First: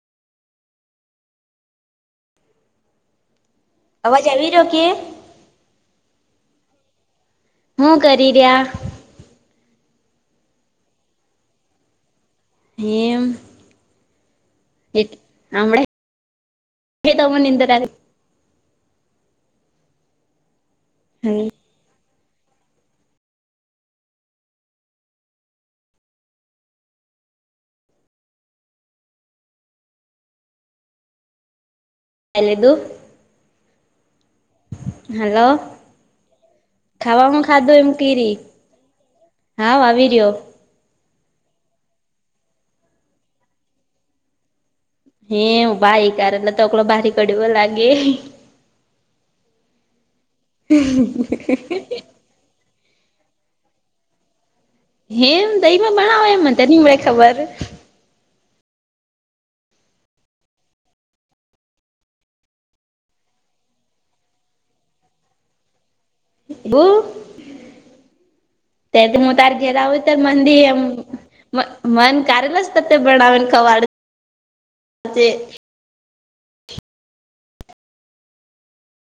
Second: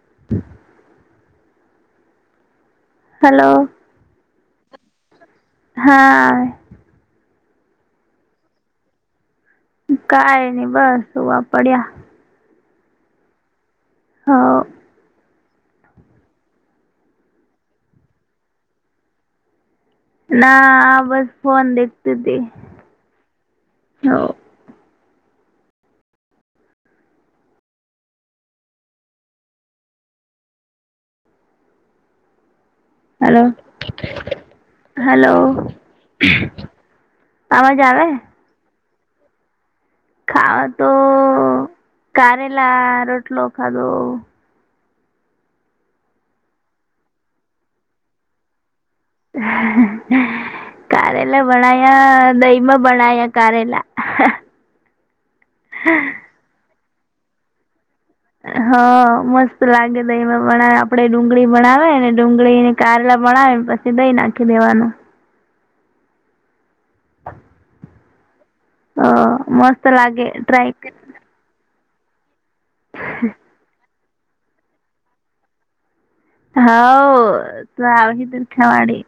[unintelligible] Hello. અવાજ આવી રહ્યો કે. હા-હા-આ. હું કરી રહ્યા કઈ નઈ બસ હુવા પડ્યા એમ હા-ઓ એટ -હમણા-આ- તમને -નિંદર [unintelligible] [inaudible] ના-આ- બસ આવી ફોન દેખતી હતી-હો-હો. એલદુ હલો હલો ખાવામાં અવાજ -આવે-હે [unintelligible] [inaudible] હા- આવી [unintelligible] [inaudible] ખાવા તો -કારે લા -રોટલો ખા ધો [unintelligible] [inaudible] હે ભાઈ કારલો તો એટ તોકલો ભારી કડવો લાગે હ-હ-હ- હા-દહી માં બણયા કારેલા હેમ -દહીમાં ભણાવે એ મને તે ની વડે ખબર હા મસ્ત લાગે દહીં માં ભણાવે આપડે ડુંગળી ભણાવે ને ડુંગળી ને કારેલા ભણાવ પછી દહીં નાખી દેવાનું બું તે અ ત હું તારે ઘેર મસ્ત આવુ હુ તો લાગે મંદિ એ મ ટ્રાય મ મન કરેલા જ ત તે બનાવેલ કવાડે હા-ઓ- તો આવી [unintelligible] ખાવાડી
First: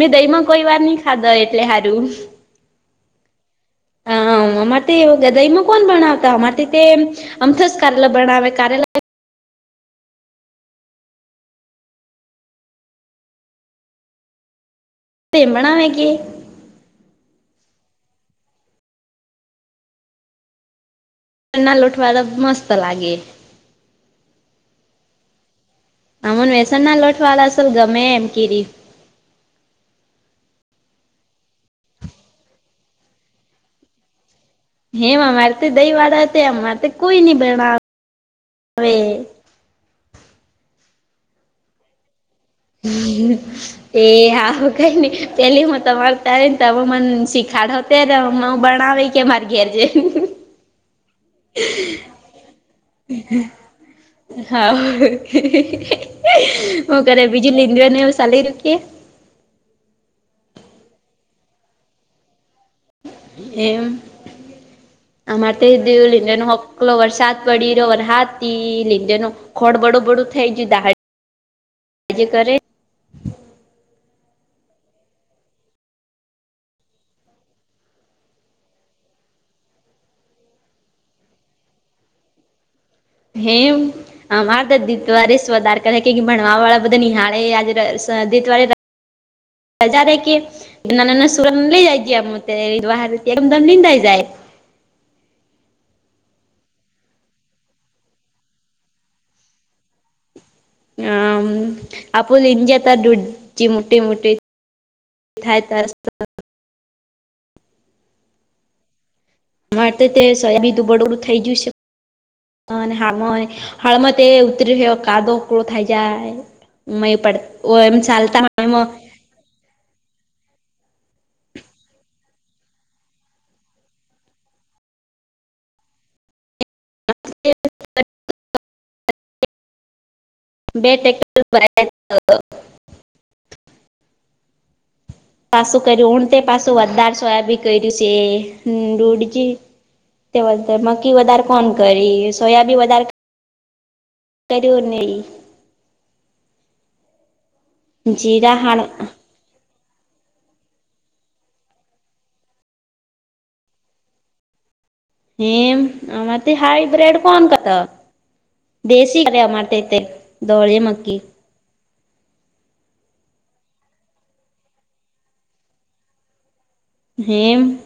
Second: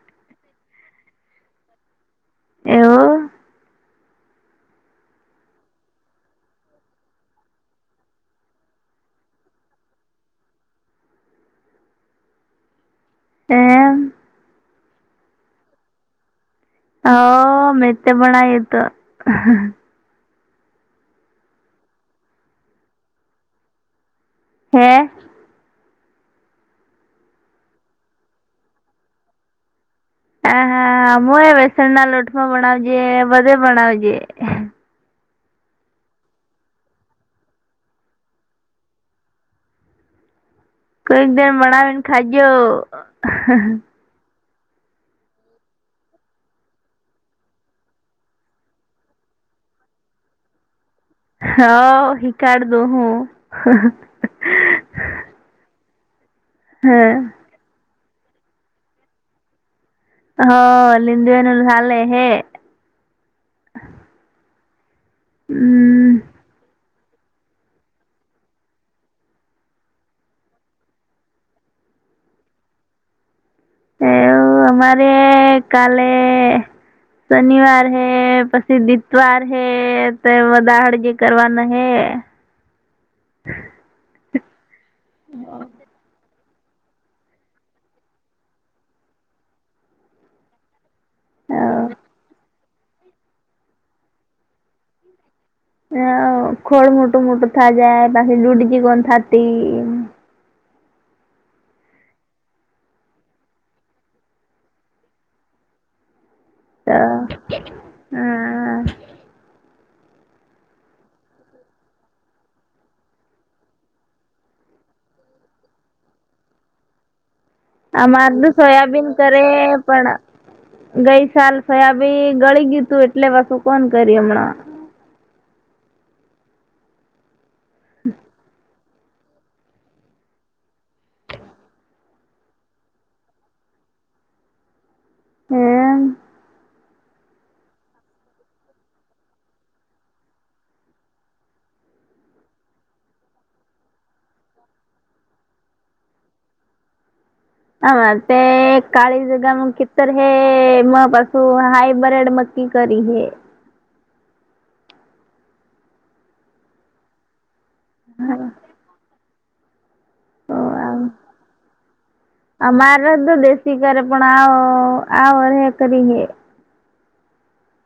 મેં દહી માં કોઈ વાર નહી ખાધા એટલે સારું એવું અમારે એ દહીંમાં કોણ બણાવતા અમારે તે અ મ થસ કરેલા ભણાવ કરેલા એમ તે-ભણા વે કિય અ-હ -મે તે ભણાવે તો ના લ ઉઠવા [unintelligible] તો મસ્ત લાગે હે અમન વ્યસનના લોટવાલા અસલ ગમે એમ કીરી આ- હા હ એ બેસણ ના લોટમાં ભણાવજે બધે ભણાવજે હેમ અમારે તો દઈ વાળા હતા અમારે કોઈ નઈ ભણાવે હવે કઈક દીન બળાવે ખાજો હમ એ હું કઈ નઈ પેલી તમાર તારી ને તમે મને શીખાડો ત્યારે હ હું બનાાવ માર્ગીરજે હા શિકાડ દુ હું હા હું ક બીજું લીડને એ સાલી રૂકીએ હ લિન્ંદુ એનુંલહ લે હે એમ હ માતાાયીવ હમ લન્ેનું હક પલો વરસાદ પડી રહ્યો વરસાદ થી લીધે ન ખોળ બડું બડું થઈ ગયું દા એજ કર એવ અમારે એ કાલે શનિવાર હે પછી દિતવાર હે તો એ દાહડ જે કરવાના હે [inaudible] હેમ માદ દી ત અ ર સવ દાર કે ભણવા વાળા બધા નિહાળે આ દત વાળ સજા રાે કે ના નાના સુરન લઇ જાય જમમ નીંદા જાય ખોળ મોટું મોટું થા જાય પાછી લુડીજી કોન થાતી હ આપપો નિંજેતા દુડ મુટીી મુટીી દ થાય તસ્ હા મારે તે સાહે બી દુંબળડું થઈ ગયું છે હામાં હળમાં તે ઉતરીયો કાદો કળો થાય જાય મ પડ એમ આ મારું ચાલતા એમાં સોયાબીન કરે પણ ગઈ સાલ સયાબી ગળી ગય તું એટલે બસું કોણ કરી હમણાં બે પાછું હમ કર્યું હું તે પાછું વધારે સોયાબી કર્યું છે દૂઢજી મકીી વધારે કોણ કરી સોયા બી વધારે કરીરનેય હ તે જીરા હાણ કાળી જગા મ તો હ મ પાસું હાયબ્રિડ મક્કી કરી હે હિમ આમાં હાઈબ્ર્રેડ કોણ કતો હા દેશી કલિયા માટતે દોળ મકી અ મારે તો દેશી કરે પણ આવો આવો રે કરીે હેમ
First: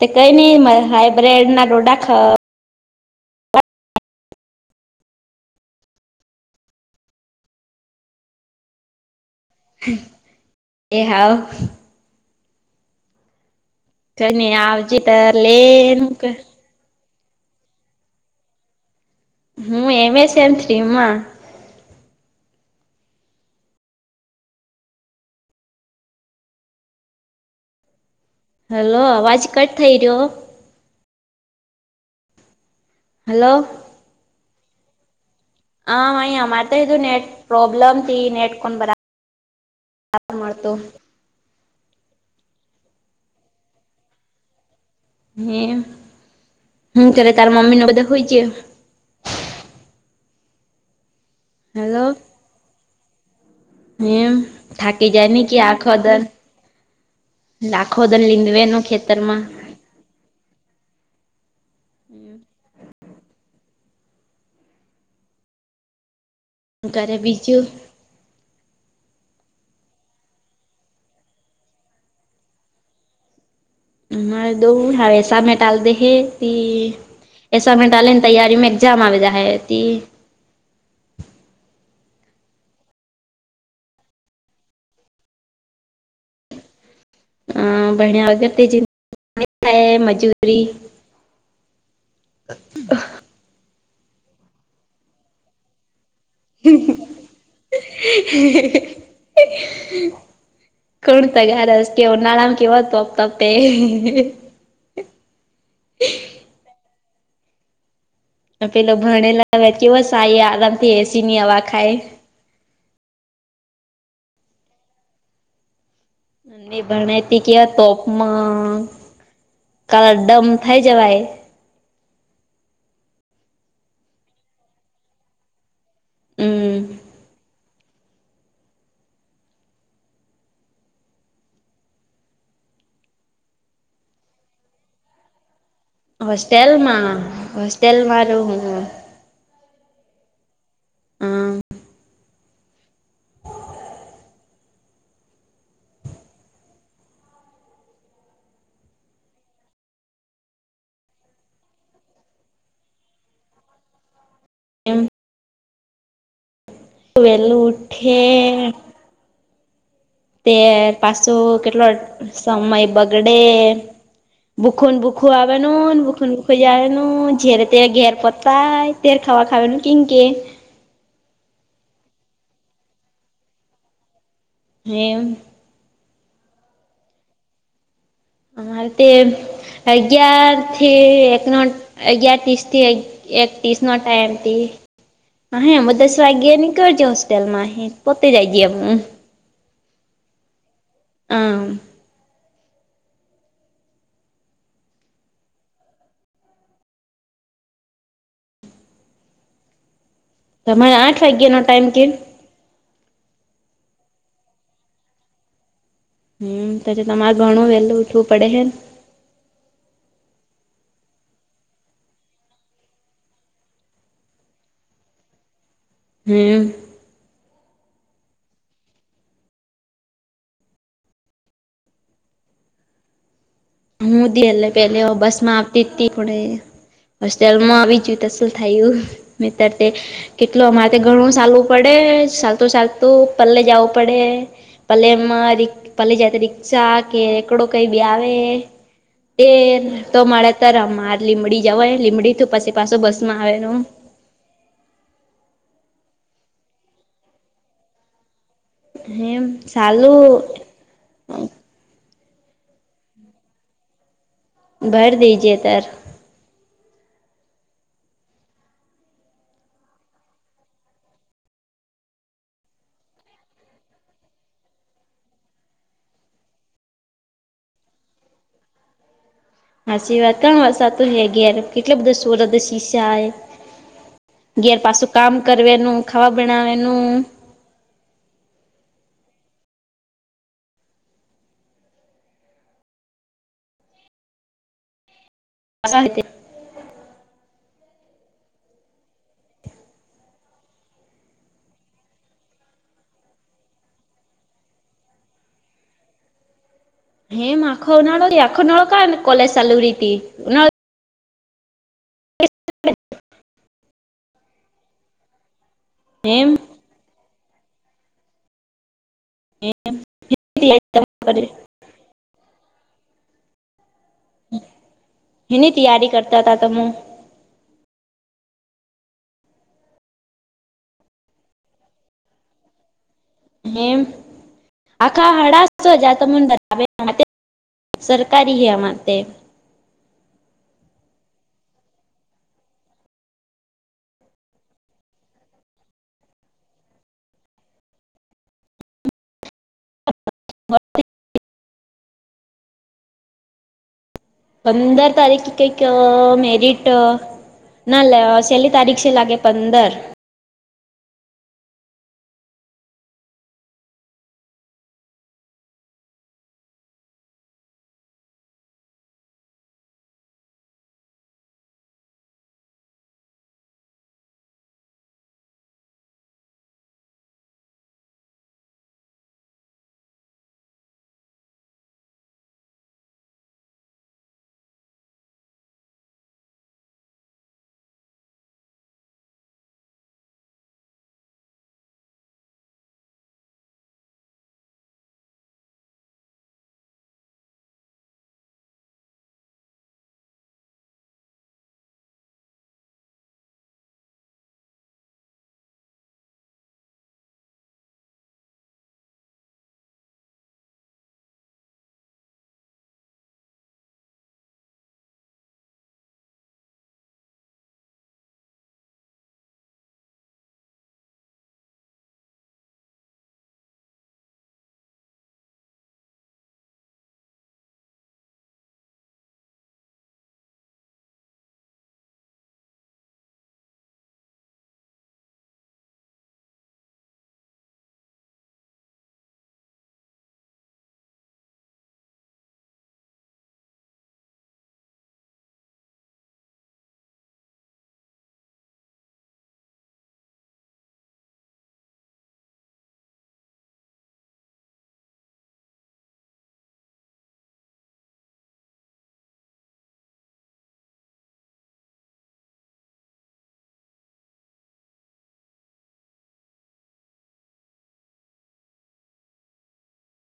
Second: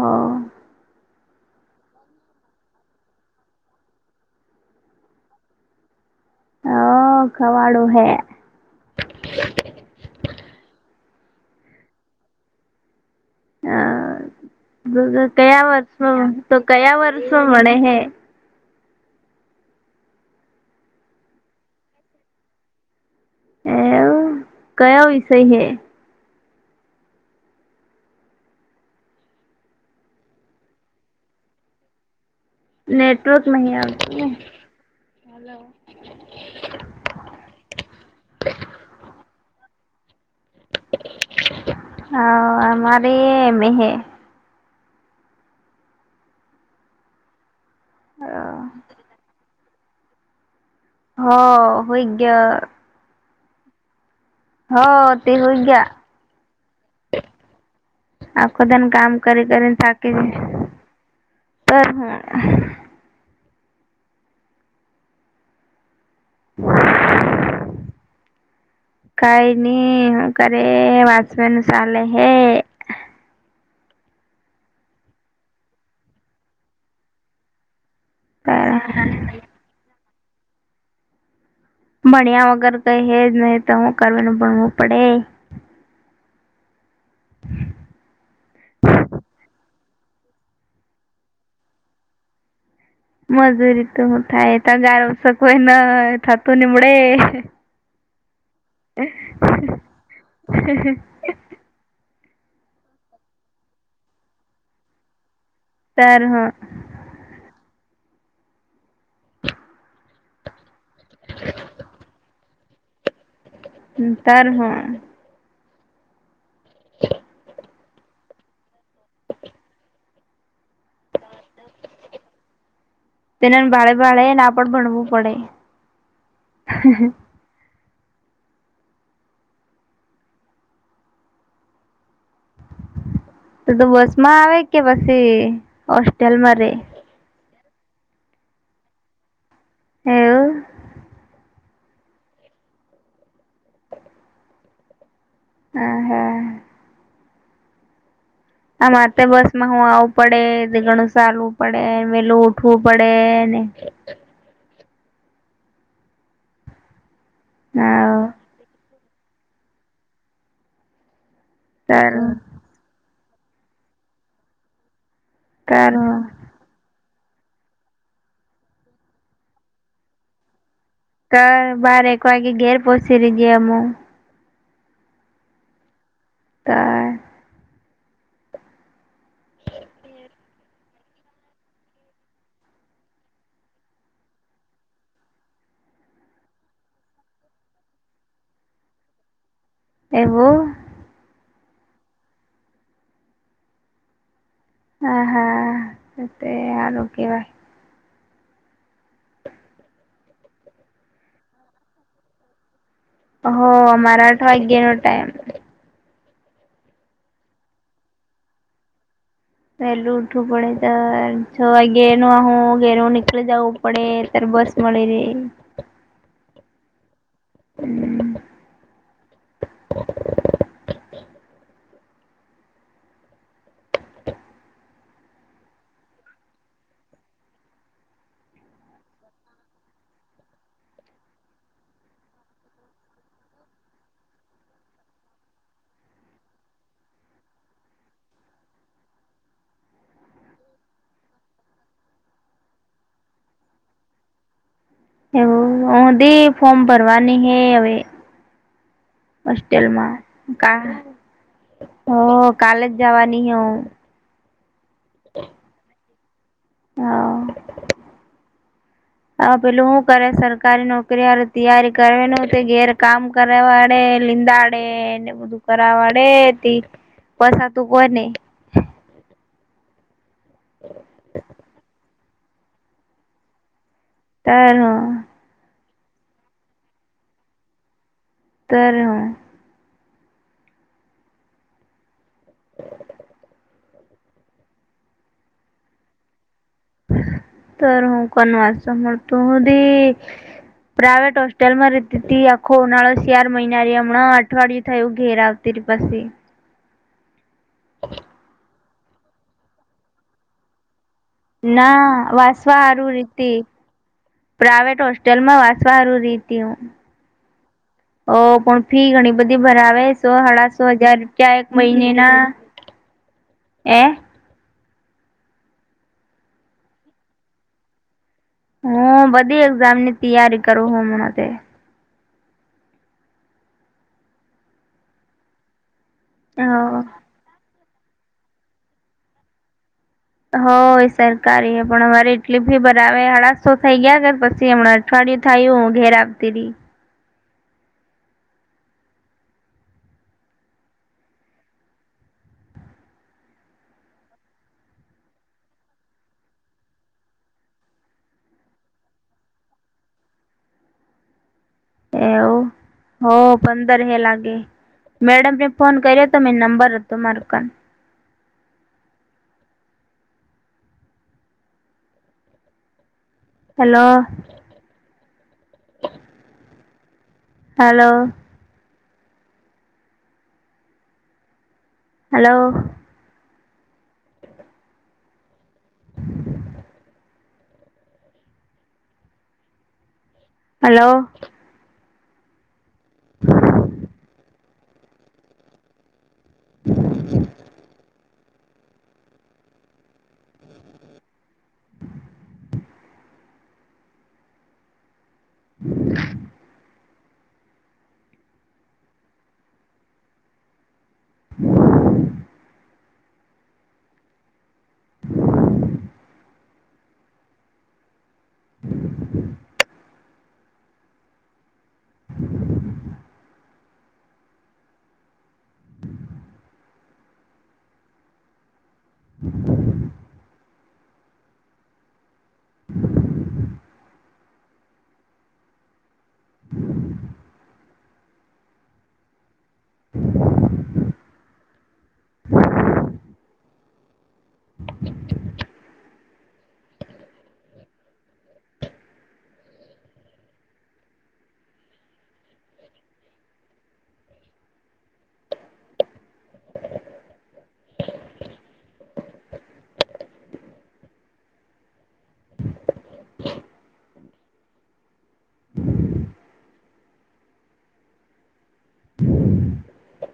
તે કઈ નહીિ હાઈબ્રેડ ના ડોડા ખા હ ખવાડો હૈ એ હા હા કઈ નઈ આવજે બધા તાર કયા લેન વર્ષમાં તો કયા વર્ષમાં મળે હે હમ એમ સેંત ર્રી અમા એવું કયો વિષય હે હલો અવાજ કટ થઈ રહ્યો નેટવર્ક હલો નહીં આવતી હ માાઈ અમારે તોઈું નનેટ પ્રોબ્મ તથી નનેટક બરા આાર મળતો. હ આમાર એ મેહ. હમ હું ત્યારે તાર મમ્મી ન બધા હોય છે. હ હ હોય ગય. હમ હો થાકી તે જાય ને કે હોઈ આખ ગયા દર. લાખો દલ્ંદવેનું ખેતર માં. પર આહા. વ. ઘરે બીજું. કઈ ની હું કર વાંચવાનું ચાલે હે. દઉ હ એસામેટાાલ દેહે તી એસામેટાલે. તૈયારીમાં એક્ઝામ આવે જાહે તી. ભણ્યા વગર કઈ હેજ નહી તો હું કરવાનું ભણવું પડે. હા બણ્યા વગર તે મજૂરી. બહ. મજૂરી તો હું થાય તગારુ ઉચકવું થતું નીમડે. હીહી કોણ તૈયાર. ઉનાળામાં કેવા તપતપે. તાર હ. પેલો ભણેલા કેવો સાઈ આરામથી એસીની હવા ખાય. હ તાર હ. નની ભણતી કેવાય તોપમાં કાળા ડમ થઇ જવાય. તેના ભાળે ભાળે નાપડ ભણવું પડે. હમ હહ. તુ તો બસ માં આવે કે પછી. હોસ્ટેલમાં હોસ્ટેલમા રહું હું. એવુ. હા. હમ હા. આ મારે તો બસ માં હું આવું પડે ઘણું ચાલવું પડે વેલું ઉઠવું પડે ને. હ. એમ. વેલુ ઉઠે. હ તે પાછો કેટલો તાર સમય બગડે ભૂકન બૂક. આવવાનું તાર ને ભૂકૂ બુકુ. ખઈ જાય ન ઝેરે તરે ઘેર પતાાય તેર ખાવા ખાવ ન કનકે. તો બાર એક વાગે ઘેર પોહચી રજ અમું. હમ. તા. અરે તે અગિયારથી એકનો. અગિયાર ત્રીસ થી એક તીસનો ટાઈમ તી. અહીં અમે દસ વાગ્યે નીકળજો હોસ્ટેલમાં હે પોતે જાય છે હું. એવું. આમ. હા હા એ તે સારું કહેવાય. તમારે આઠ વાગ્યા નો ટાઈમ કેમ. હ અમારા આઠ વાગ્યાનો ટાઈમ. હમ ત તો મારે ઘણું વેલું ઉઠવું પડે હે ને. પેલું ઉઊઠવું પડે ત છ વાગે ન હું ઘેનું નીકળી જઉં. પડે તર બસ મળી રે. હે હમ્મ. હું દી એટલે પેલે બસમાં આવતી જ તી પણ એ હોસ્ટેલમાં આવી ગયું તો શું થયું મિત્ર તે કેટલુ અમારે ઘણું સાલવું પડે ચાલતું ચાલતું પલ્લે જાવું પડે. પલેમાં રિક પલે જ રિક્ષા કે એકડો કઈ બી આવે. એ તો મારે તાર માર લીંમડી જવા લીંબડી પછી પાછું બસ માં આવે રો એવું હ દે ફોર્મ ભરવાની હે હવે એમ હોસ્ટેલમાં સાલું કામ હ કાલે જ જવાની હું. ભાર દેજીએ તાર હા. આ પેલું શું કરે સરકારી નોકરી વાળ તૈયારી કરે નુ તે ઘેર કામ કર વાડે લીંદાડે એને બધું કરાવ વાડે તે પોસાતું હોય ને હ સી વાત કણ વા સાતું છે ઘેર કેટલા બધા સોલ સીશાએ તાર ઘેર હું પાછું કામ કરનું ખાવા બનાવેનું ત્યારે હા [inaudible] [unintelligible] તો હું કોનવા મ તું- પ્રાઇવેટ હોસ્ટેલ માં રેતી હતી આખો ઉનાળો શાર મહિનારી હમણાં અઠવાડિયું થયું ઘેર આવ [unintelligible] હેમ આખો ઉનાળો આખો ઉનાળો કા કોલેજ ચાલુ રહી તી ઉનાળ ના વાસવા સારું રીતે પ્રઇવેટ હોસ્ટેલ માં સારું હેમ રીતી ઓ પણ અ ફી ઘણી બધી ભરાવે સો સાડા સો હજાર રૂપિયા એક મહિનેના એ એની તૈયારી કરતા હતા તમે હા બધી એક્ઝામની તૈયારી કરું હું હમણાં તે હમ્મ આખા હાડા જ [unintelligible] હ સરકારી હે આમા તે હોય સરકારી હ પણ અમારે એટલી ભી બરાવે હાલાસો થઈ ગયા કે પછી હમણાં ફડી થયું હું ઘેર આવતી રી [unintelligible] પંદર તારીખ કંઈક મેરિટ અ નલ લેવા છેલ્લી તારીખ છે લાગે પંદર એવું હ પંદરમી એ લાગે. મેડમ ને ફોન કર્યો હતો એ નંબર હતો મારું કામ હલો. હલો. હલો. હલો. [unintelligible] [inaudible] [inaudible]